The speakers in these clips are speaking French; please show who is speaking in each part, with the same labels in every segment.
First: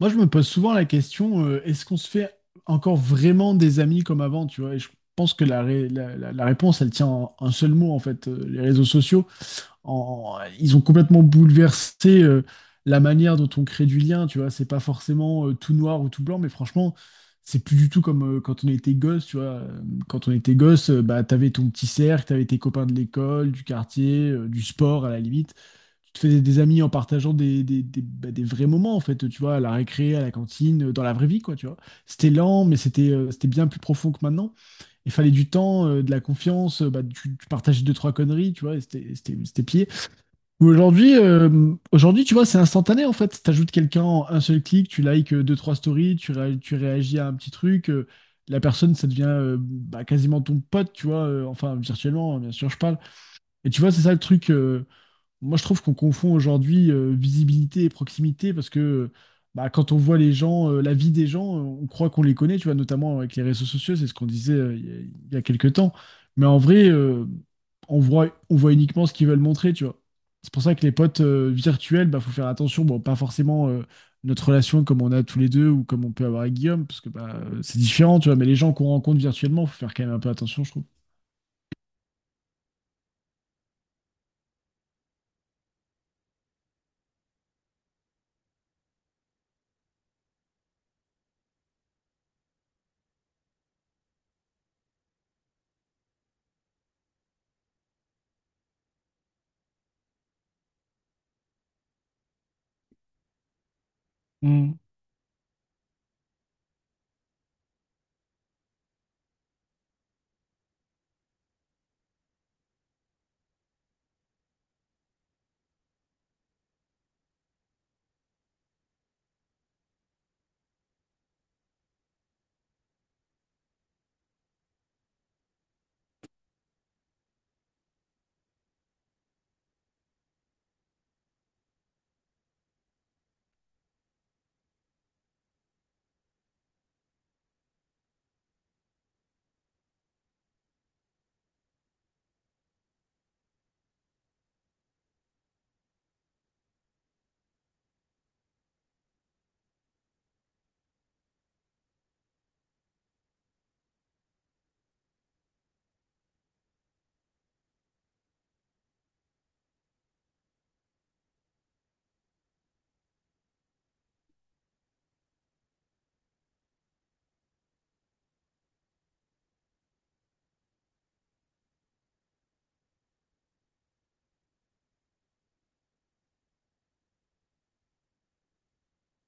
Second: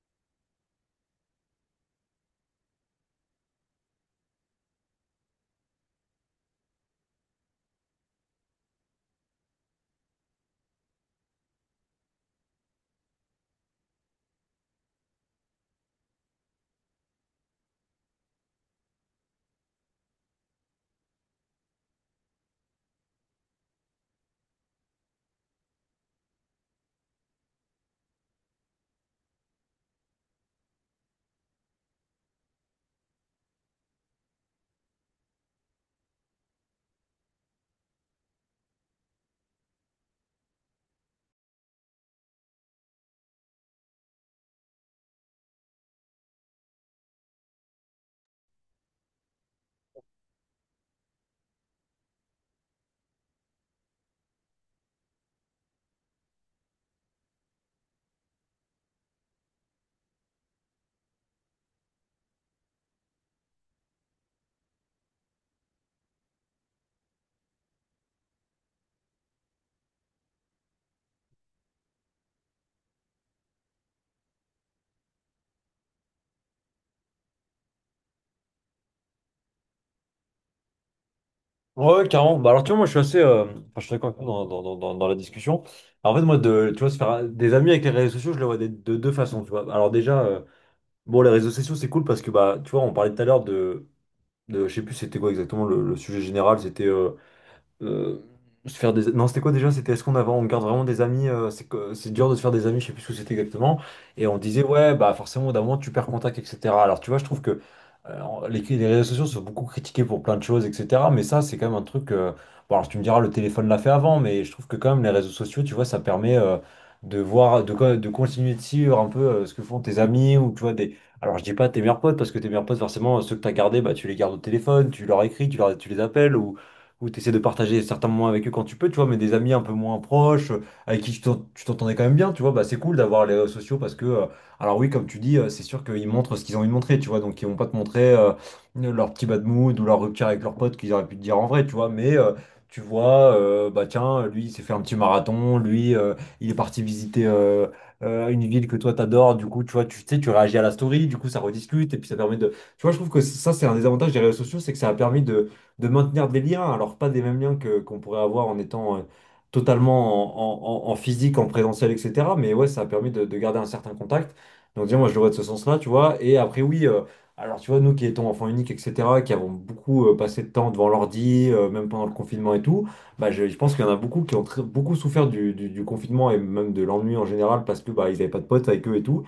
Speaker 1: Moi, je me pose souvent la question, est-ce qu'on se fait encore vraiment des amis comme avant, tu vois? Et je pense que la, ré- la- la- la réponse, elle tient en un seul mot, en fait. Les réseaux sociaux, ils ont complètement bouleversé, la manière dont on crée du lien, tu vois? C'est pas forcément, tout noir ou tout blanc, mais franchement, c'est plus du tout comme, quand on était gosse, tu vois? Quand on était gosse, bah, t'avais ton petit cercle, t'avais tes copains de l'école, du quartier, du sport, à la limite tu te fais des amis en partageant bah, des vrais moments, en fait, tu vois, à la récré, à la cantine, dans la vraie vie, quoi, tu vois. C'était lent, mais c'était bien plus profond que maintenant. Il fallait du temps, de la confiance, bah, tu partageais deux, trois conneries, tu vois, et c'était pied. Ou Aujourd'hui, aujourd'hui, tu vois, c'est instantané, en fait. T'ajoutes quelqu'un en un seul clic, tu likes deux, trois stories, tu réagis à un petit truc. La personne, ça devient bah, quasiment ton pote, tu vois, enfin, virtuellement, hein, bien sûr, je parle. Et tu vois, c'est ça le truc. Moi, je trouve qu'on confond aujourd'hui visibilité et proximité parce que bah, quand on voit les gens, la vie des gens, on croit qu'on les connaît, tu vois, notamment avec les réseaux sociaux, c'est ce qu'on disait il y a quelques temps. Mais en vrai, on voit uniquement ce qu'ils veulent montrer, tu vois. C'est pour ça que les potes virtuels, bah, faut faire attention. Bon, pas forcément notre relation comme on a tous les deux ou comme on peut avoir avec Guillaume, parce que bah, c'est différent, tu vois. Mais les gens qu'on rencontre virtuellement, faut faire quand même un peu attention, je trouve.
Speaker 2: Ouais, ouais, carrément. Bah, alors, tu vois, moi, je suis assez. Enfin, je suis d'accord avec toi dans la discussion. Alors, en fait, moi, de, tu vois, se faire des amis avec les réseaux sociaux, je le vois de deux façons, tu vois. Alors, déjà, bon, les réseaux sociaux, c'est cool parce que, bah, tu vois, on parlait tout à l'heure de je sais plus, c'était quoi exactement le sujet général. C'était. euh, se faire des... Non, c'était quoi déjà? C'était est-ce qu'on avait... on garde vraiment des amis, c'est dur de se faire des amis, je sais plus ce que c'était exactement. Et on disait,
Speaker 1: Hmm.
Speaker 2: ouais, bah forcément, au bout d'un moment, tu perds contact, etc. Alors, tu vois, je trouve que les réseaux sociaux sont beaucoup critiqués pour plein de choses, etc. Mais ça, c'est quand même un truc... Bon, alors, tu me diras, le téléphone l'a fait avant, mais je trouve que quand même, les réseaux sociaux, tu vois, ça permet de voir, de continuer de suivre un peu ce que font tes amis ou, tu vois, des... Alors, je dis pas tes meilleurs potes, parce que tes meilleurs potes, forcément, ceux que tu as gardés, bah, tu les gardes au téléphone, tu leur écris, tu, leur, tu les appelles, ou où tu essaies de partager certains moments avec eux quand tu peux, tu vois, mais des amis un peu moins proches, avec qui tu t'entendais quand même bien, tu vois, bah c'est cool d'avoir les réseaux sociaux parce que, alors oui, comme tu dis, c'est sûr qu'ils montrent ce qu'ils ont envie de montrer, tu vois, donc ils vont pas te montrer leur petit bad mood ou leur rupture avec leurs potes qu'ils auraient pu te dire en vrai, tu vois, mais bah tiens, lui, il s'est fait un petit marathon, lui, il est parti visiter une ville que toi t'adores, du coup, tu vois, tu sais, tu réagis à la story, du coup, ça rediscute, et puis ça permet de... Tu vois, je trouve que ça, c'est un des avantages des réseaux sociaux, c'est que ça a permis de maintenir des liens, alors pas des mêmes liens que qu'on pourrait avoir en étant totalement en physique, en présentiel, etc. Mais ouais, ça a permis de garder un certain contact. Donc déjà, moi, je le vois de ce sens-là, tu vois. Et après, oui, alors tu vois, nous qui étions enfants uniques, etc., qui avons beaucoup passé de temps devant l'ordi, même pendant le confinement et tout, bah, je pense qu'il y en a beaucoup qui ont beaucoup souffert du confinement et même de l'ennui en général parce que bah, ils n'avaient pas de potes avec eux et tout.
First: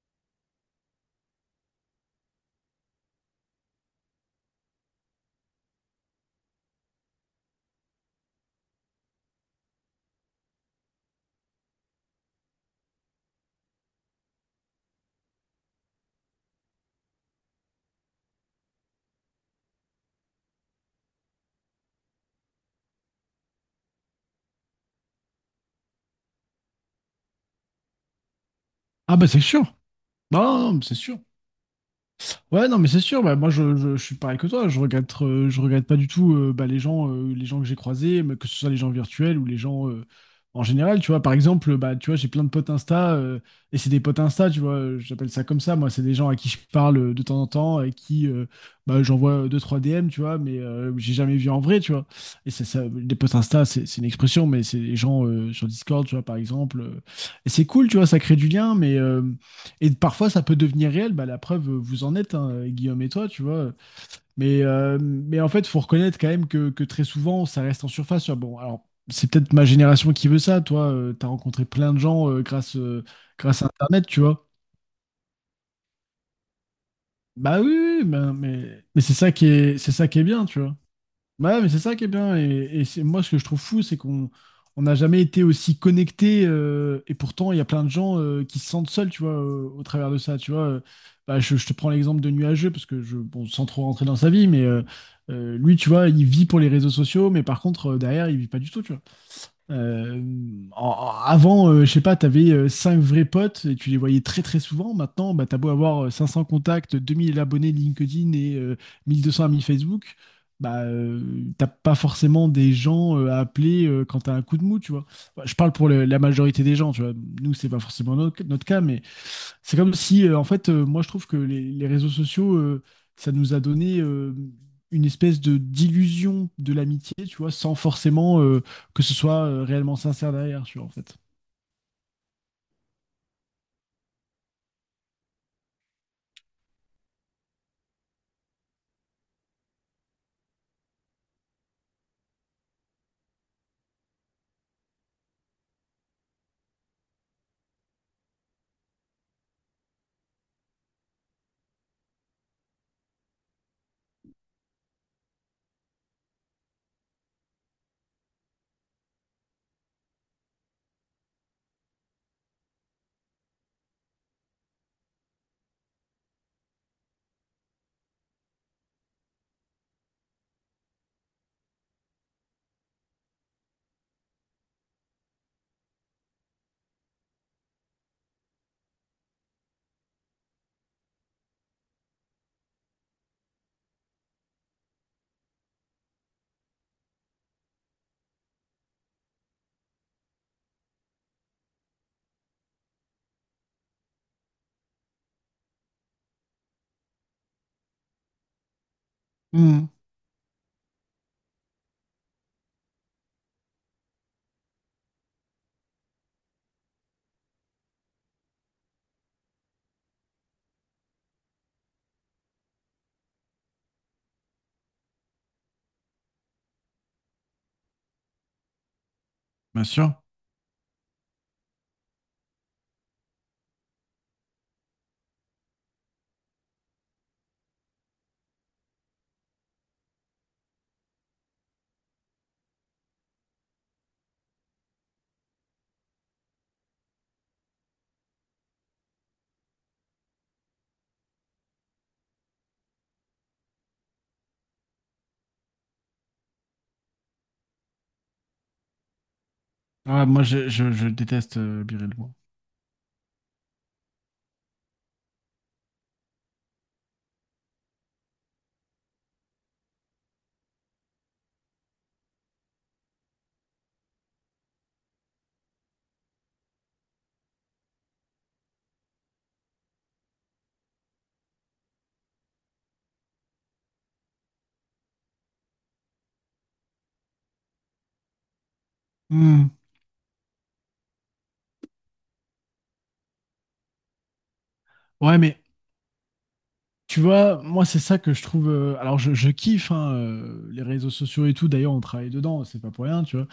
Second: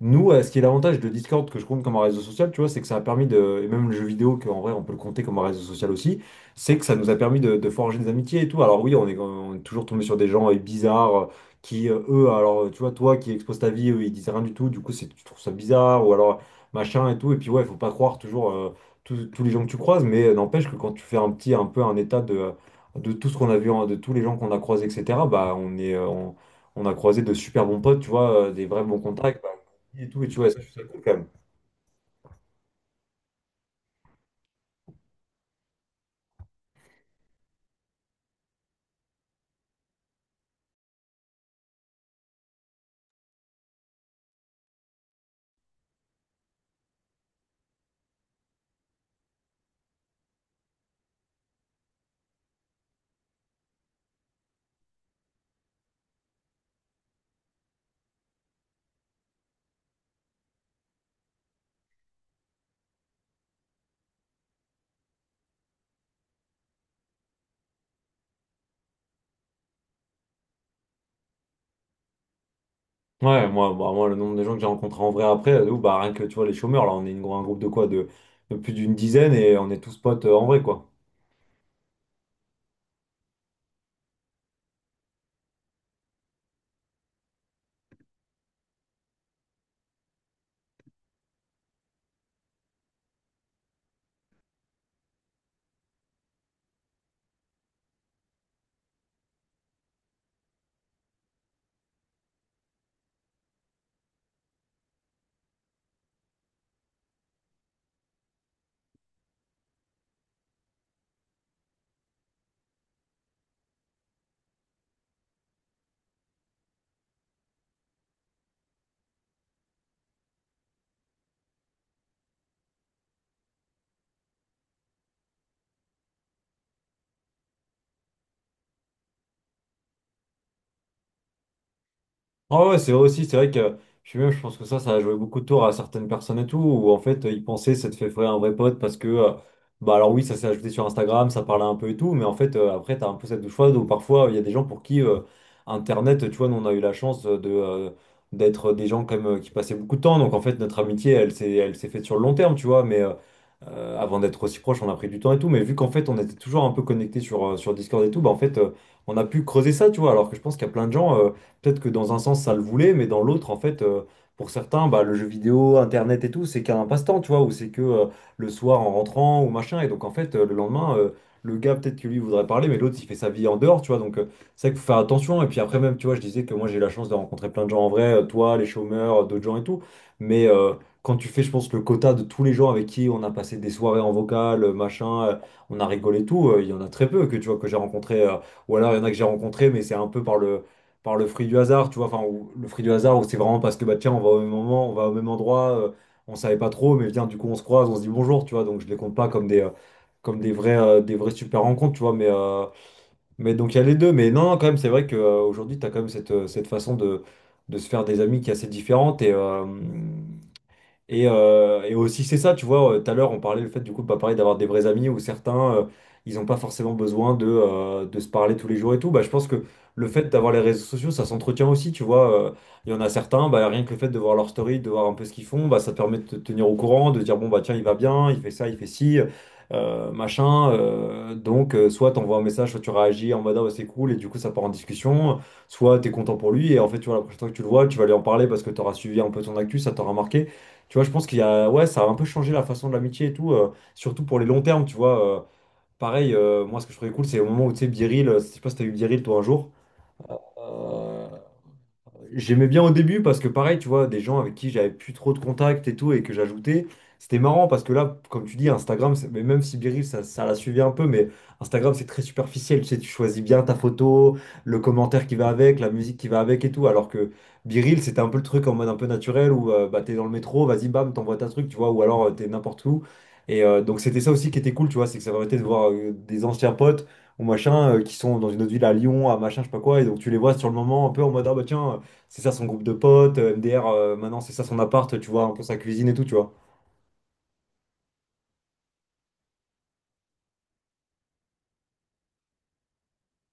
Speaker 2: Nous, ce qui est l'avantage de Discord que je compte comme un réseau social, tu vois, c'est que ça a permis de, et même le jeu vidéo, qu'en vrai on peut le compter comme un réseau social aussi, c'est que ça nous a permis de forger des amitiés et tout. Alors oui, on est toujours tombé sur des gens bizarres qui, eux, alors tu vois, toi qui exposes ta vie, eux, ils disent rien du tout, du coup c'est, tu trouves ça bizarre, ou alors machin et tout. Et puis ouais, faut pas croire toujours tous les gens que tu croises, mais n'empêche que quand tu fais un petit, un peu un état de tout ce qu'on a vu, hein, de tous les gens qu'on a croisés, etc., bah on est... on a croisé de super bons potes, tu vois, des vrais bons
Speaker 1: Ah bah c'est
Speaker 2: contacts
Speaker 1: sûr.
Speaker 2: et tout, et tu
Speaker 1: Non,
Speaker 2: vois, ouais, ça, je
Speaker 1: non,
Speaker 2: trouve
Speaker 1: non,
Speaker 2: ça
Speaker 1: c'est
Speaker 2: cool quand
Speaker 1: sûr.
Speaker 2: même.
Speaker 1: Ouais, non, mais c'est sûr. Bah, moi, je suis pareil que toi. Je regrette pas du tout bah, les gens que j'ai croisés, mais que ce soit les gens virtuels ou les gens en général. Tu vois, par exemple, bah, tu vois, j'ai plein de potes Insta et c'est des potes Insta. Tu vois, j'appelle ça comme ça. Moi, c'est des gens à qui je parle de temps en temps et qui bah, j'envoie deux trois DM. Tu vois, mais j'ai jamais vu en vrai. Tu vois, et c'est ça. Des potes Insta, c'est une expression, mais c'est des gens sur Discord. Tu vois, par exemple. Et c'est cool. Tu vois, ça crée du lien, mais et parfois, ça peut devenir réel. Bah, la preuve, vous en êtes, hein, Guillaume et toi, tu vois. Mais en fait, il faut reconnaître quand même que très souvent, ça reste en surface. Ah, bon, alors, c'est peut-être ma génération qui veut ça. Toi, t'as rencontré plein de gens
Speaker 2: Ouais,
Speaker 1: grâce à
Speaker 2: moi, bah,
Speaker 1: Internet,
Speaker 2: moi, le
Speaker 1: tu
Speaker 2: nombre de
Speaker 1: vois.
Speaker 2: gens que j'ai rencontrés en vrai après, de ouf, bah, rien que tu vois, les chômeurs, là, on est un groupe
Speaker 1: Bah
Speaker 2: de
Speaker 1: oui,
Speaker 2: quoi?
Speaker 1: oui, bah,
Speaker 2: De plus d'une
Speaker 1: mais c'est ça
Speaker 2: dizaine
Speaker 1: qui
Speaker 2: et on
Speaker 1: est,
Speaker 2: est
Speaker 1: c'est
Speaker 2: tous
Speaker 1: ça qui
Speaker 2: potes
Speaker 1: est
Speaker 2: euh,
Speaker 1: bien,
Speaker 2: en
Speaker 1: tu
Speaker 2: vrai,
Speaker 1: vois.
Speaker 2: quoi.
Speaker 1: Bah ouais, mais c'est ça qui est bien. Moi, ce que je trouve fou, c'est qu'on on n'a jamais été aussi connectés. Et pourtant, il y a plein de gens qui se sentent seuls, tu vois, au travers de ça. Tu vois. Bah, je te prends l'exemple de Nuageux, parce que je, bon, sans trop rentrer dans sa vie, mais lui, tu vois, il vit pour les réseaux sociaux, mais par contre, derrière, il vit pas du tout, tu vois. Euh, en- Avant, je sais pas, t'avais avais 5 vrais potes et tu les voyais très très souvent. Maintenant, bah, t'as beau avoir 500 contacts, 2 000 abonnés LinkedIn et 1 200 amis Facebook, bah, t'as pas forcément des gens à appeler quand t'as un coup de mou, tu vois. Bah, je parle pour la majorité des gens, tu vois. Nous, c'est pas forcément notre cas, mais c'est comme si, en fait, moi, je trouve que les réseaux sociaux, ça nous a donné une espèce de d'illusion de l'amitié, tu vois, sans forcément... que ce soit réellement sincère derrière, tu vois, en fait.
Speaker 2: Ah ouais, c'est vrai aussi, c'est vrai que je suis même, je pense que ça a joué beaucoup de tours à certaines personnes et tout, où en fait, ils pensaient s'être fait frère un vrai pote parce que, bah alors oui, ça s'est ajouté sur Instagram, ça parlait un peu et tout, mais en fait, après, t'as un peu cette douche froide où parfois, il y a des gens pour qui Internet, tu vois, nous, on a eu la chance de, d'être des gens comme qui passaient beaucoup de temps, donc en fait, notre amitié, elle s'est faite sur le long terme, tu vois, mais avant d'être aussi proche, on a pris du temps et tout, mais vu qu'en fait, on était toujours un peu connectés sur, sur Discord et tout, bah en fait, on a pu creuser ça, tu vois, alors que je pense qu'il y a plein de gens. Peut-être que dans un sens, ça le voulait, mais dans l'autre, en fait, pour certains, bah, le jeu vidéo, Internet et tout, c'est qu'un passe-temps, tu vois, ou c'est que le soir en rentrant ou machin. Et donc, en fait, le lendemain, le gars, peut-être que lui voudrait parler, mais l'autre, il fait sa vie en dehors, tu vois. Donc, c'est vrai qu'il faut faire attention. Et puis après, même, tu vois, je disais que moi, j'ai eu la chance de rencontrer plein de gens en vrai, toi, les chômeurs, d'autres gens et tout. Mais quand tu fais, je pense, le quota de tous les gens avec qui on a passé des soirées en vocal, machin, on a rigolé et tout, il y en a très peu que, tu vois, que j'ai rencontré. Ou alors, il y en a que j'ai rencontré, mais c'est un peu par le fruit du hasard, tu vois, enfin, ou- le fruit du hasard, où c'est vraiment parce que, bah, tiens, on va au même moment, on va au même endroit, on savait pas trop, mais viens, du coup, on se croise, on se dit bonjour, tu vois, donc je les compte pas comme des,
Speaker 1: Hmm.
Speaker 2: comme des vrais super rencontres, tu vois, mais donc il y a les deux, mais non, non, quand même, c'est vrai qu'aujourd'hui, tu as quand même cette, cette façon de se faire des amis qui est assez différente, et aussi, c'est ça, tu vois, tout à l'heure, on parlait le fait, du coup, bah, pareil, d'avoir des vrais amis où certains, ils n'ont pas forcément besoin de se parler tous les jours et tout. Bah, je pense que
Speaker 1: Bien
Speaker 2: le
Speaker 1: sûr.
Speaker 2: fait d'avoir les réseaux sociaux, ça s'entretient aussi, tu vois. Il y en a certains, bah, rien que le fait de voir leur story, de voir un peu ce qu'ils font, bah, ça te permet de te tenir au courant, de dire, bon, bah, tiens, il va bien, il fait ça, il fait ci, machin. Donc, soit tu envoies un message, soit tu réagis en mode, ah, ouais, c'est cool, et du coup, ça part en discussion. Soit tu es content pour lui, et en fait, tu vois, la prochaine fois que tu le vois, tu vas lui en parler parce que tu auras suivi un peu ton actu, ça t'aura marqué. Tu vois, je pense qu'il y a, ouais, ça a un peu changé la façon de l'amitié et tout, surtout pour les longs termes, tu vois. Pareil, moi, ce que je trouvais cool, c'est au moment où, tu sais, Biril, je sais pas si t'as eu Biril, toi, un jour.
Speaker 1: Ah, moi, je
Speaker 2: Euh,
Speaker 1: déteste Biril, moi.
Speaker 2: J'aimais bien au début parce que pareil, tu vois, des gens avec qui j'avais plus trop de contacts et tout et que j'ajoutais, c'était marrant parce que là, comme tu dis, Instagram, c'est- mais même si Biril, ça la suivait un peu, mais Instagram, c'est très superficiel, tu sais, tu choisis bien ta photo, le commentaire qui va avec, la musique qui va avec et tout, alors que Biril, c'était un peu le truc en mode un peu naturel où bah, t'es dans le métro, vas-y, bam, t'envoies ta truc, tu vois, ou alors t'es n'importe où. Et donc c'était ça aussi qui était cool, tu vois, c'est que ça permettait de voir des anciens potes ou machin, qui sont dans une autre ville, à Lyon, à machin, je
Speaker 1: Hmm.
Speaker 2: sais pas quoi, et donc tu les vois sur le moment un peu en mode, ah bah tiens, c'est ça son groupe de potes, MDR, maintenant c'est ça son appart, tu
Speaker 1: Ouais,
Speaker 2: vois, un
Speaker 1: mais
Speaker 2: peu sa cuisine et tout, tu vois.
Speaker 1: tu vois, moi, c'est ça que je trouve. Je kiffe hein, les réseaux sociaux et tout. D'ailleurs, on travaille dedans, c'est pas pour rien, tu vois.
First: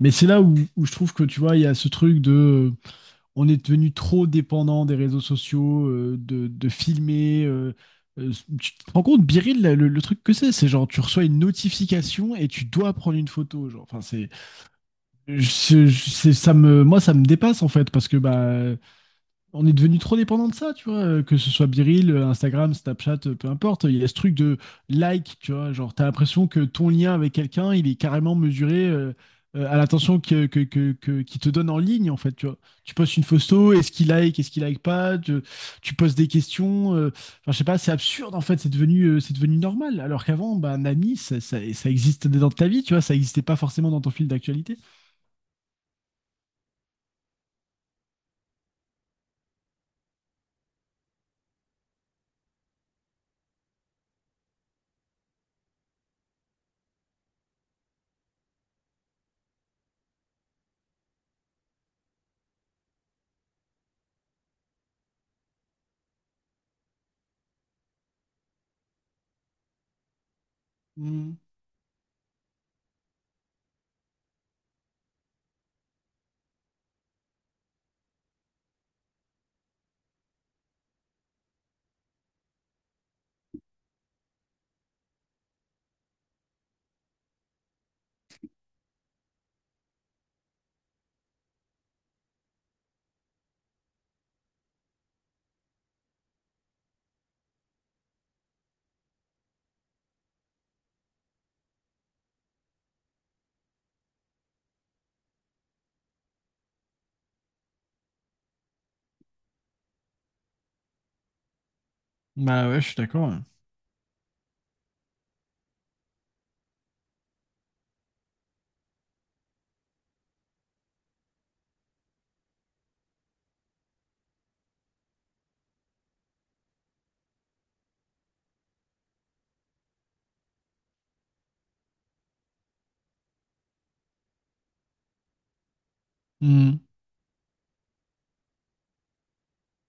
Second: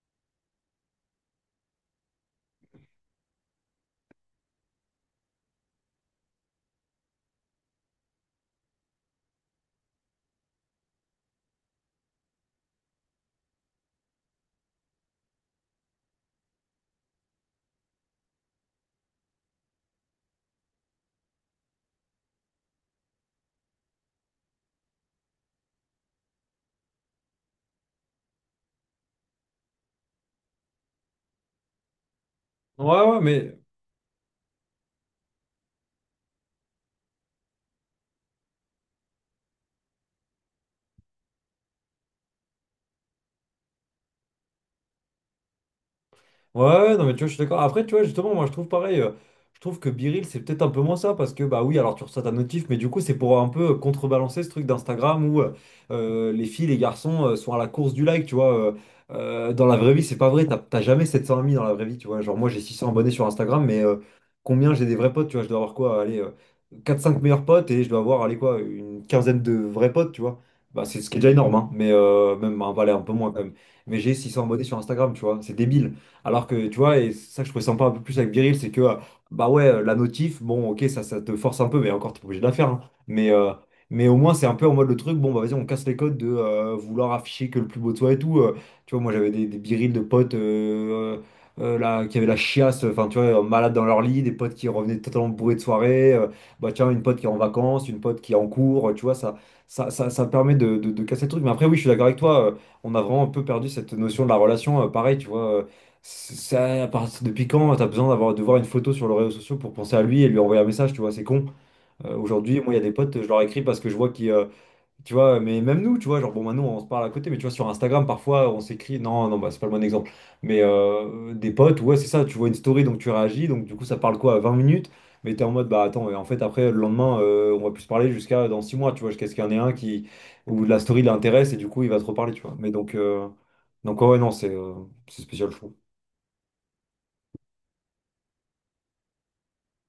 Speaker 1: Mais c'est là où, où je trouve que, tu vois, il y a ce truc de. euh, on est devenu trop dépendant des réseaux sociaux, de filmer. Euh, Tu te rends compte, Biril, le truc que c'est genre, tu reçois une notification et tu dois prendre une photo. Genre, enfin, c'est. Ça moi, ça me dépasse en fait parce que bah, on est devenu trop dépendant de ça, tu vois, que ce soit Biril, Instagram, Snapchat, peu importe. Il y a ce truc de like, tu vois, genre t'as l'impression que ton lien avec quelqu'un, il est carrément mesuré à l'attention qu'il te donne en ligne en fait, tu vois. Tu
Speaker 2: Ouais,
Speaker 1: postes
Speaker 2: ouais,
Speaker 1: une
Speaker 2: mais...
Speaker 1: photo, est-ce qu'il like pas, tu poses des questions, enfin je sais pas, c'est absurde en fait, c'est devenu normal. Alors qu'avant, bah, un ami, ça existait dans ta vie, tu vois, ça existait pas forcément dans ton fil d'actualité.
Speaker 2: Ouais, ouais, non, mais tu vois, je suis d'accord. Après, tu vois, justement, moi, je trouve pareil. Je trouve que Biril, c'est peut-être un peu moins ça parce que, bah oui, alors tu reçois ta notif, mais du coup, c'est pour un peu contrebalancer ce truc d'Instagram où les filles, les garçons, sont à la course du like, tu vois. Dans la vraie vie, c'est pas vrai. T'as jamais 700 amis dans la vraie vie, tu vois. Genre, moi, j'ai 600 abonnés sur Instagram, mais combien j'ai des vrais potes, tu vois? Je dois avoir quoi? Allez, quatre, cinq meilleurs potes, et je dois avoir, allez, quoi, une quinzaine de vrais potes, tu vois. Bah, c'est ce qui est déjà
Speaker 1: Hmm.
Speaker 2: énorme, hein, mais même, bah, allez, un peu moins quand même. Mais j'ai 600 abonnés sur Instagram, tu vois. C'est débile. Alors que, tu vois, et c'est ça que je trouvais sympa un peu plus avec Biril, c'est que, bah ouais, la notif, bon, ok, ça te force un peu, mais encore, t'es pas obligé de la faire, hein. Mais, euh, mais au moins, c'est un peu en mode le truc, bon, bah vas-y, on casse les codes de vouloir afficher que le plus beau de soi et tout. Tu vois, moi, j'avais des Biril de potes là, qui avaient la chiasse, enfin, tu vois, malades dans leur lit, des potes qui revenaient totalement bourrés de soirée. Bah tiens, une pote qui est en vacances, une pote qui est en cours, tu vois, ça permet de casser le truc. Mais après, oui, je suis d'accord avec toi. On a vraiment un peu perdu cette notion de la relation. Pareil, tu vois. Ça, depuis quand t'as besoin d'avoir de voir une photo sur les réseaux sociaux pour penser à lui et lui envoyer un message? Tu vois, c'est con. Aujourd'hui,
Speaker 1: Bah
Speaker 2: moi, il y
Speaker 1: ouais,
Speaker 2: a
Speaker 1: je
Speaker 2: des
Speaker 1: suis
Speaker 2: potes, je
Speaker 1: d'accord.
Speaker 2: leur
Speaker 1: Hein.
Speaker 2: écris parce que je vois qu'ils, tu vois. Mais même nous, tu vois, genre, bon, maintenant, on se parle à côté, mais tu vois, sur Instagram, parfois, on s'écrit. Non, non, bah, c'est pas le bon exemple, mais des potes, ouais, c'est ça, tu vois une story, donc tu réagis, donc du coup, ça parle quoi, à 20 minutes, mais t'es en mode, bah, attends, et en fait, après, le lendemain, on va plus se parler jusqu'à dans 6 mois, tu vois, jusqu'à ce qu'il y en ait un qui, où la story l'intéresse et du coup, il va te reparler, tu vois. Mais donc, ouais, ouais, non, c'est spécial, je
Speaker 1: Hmm.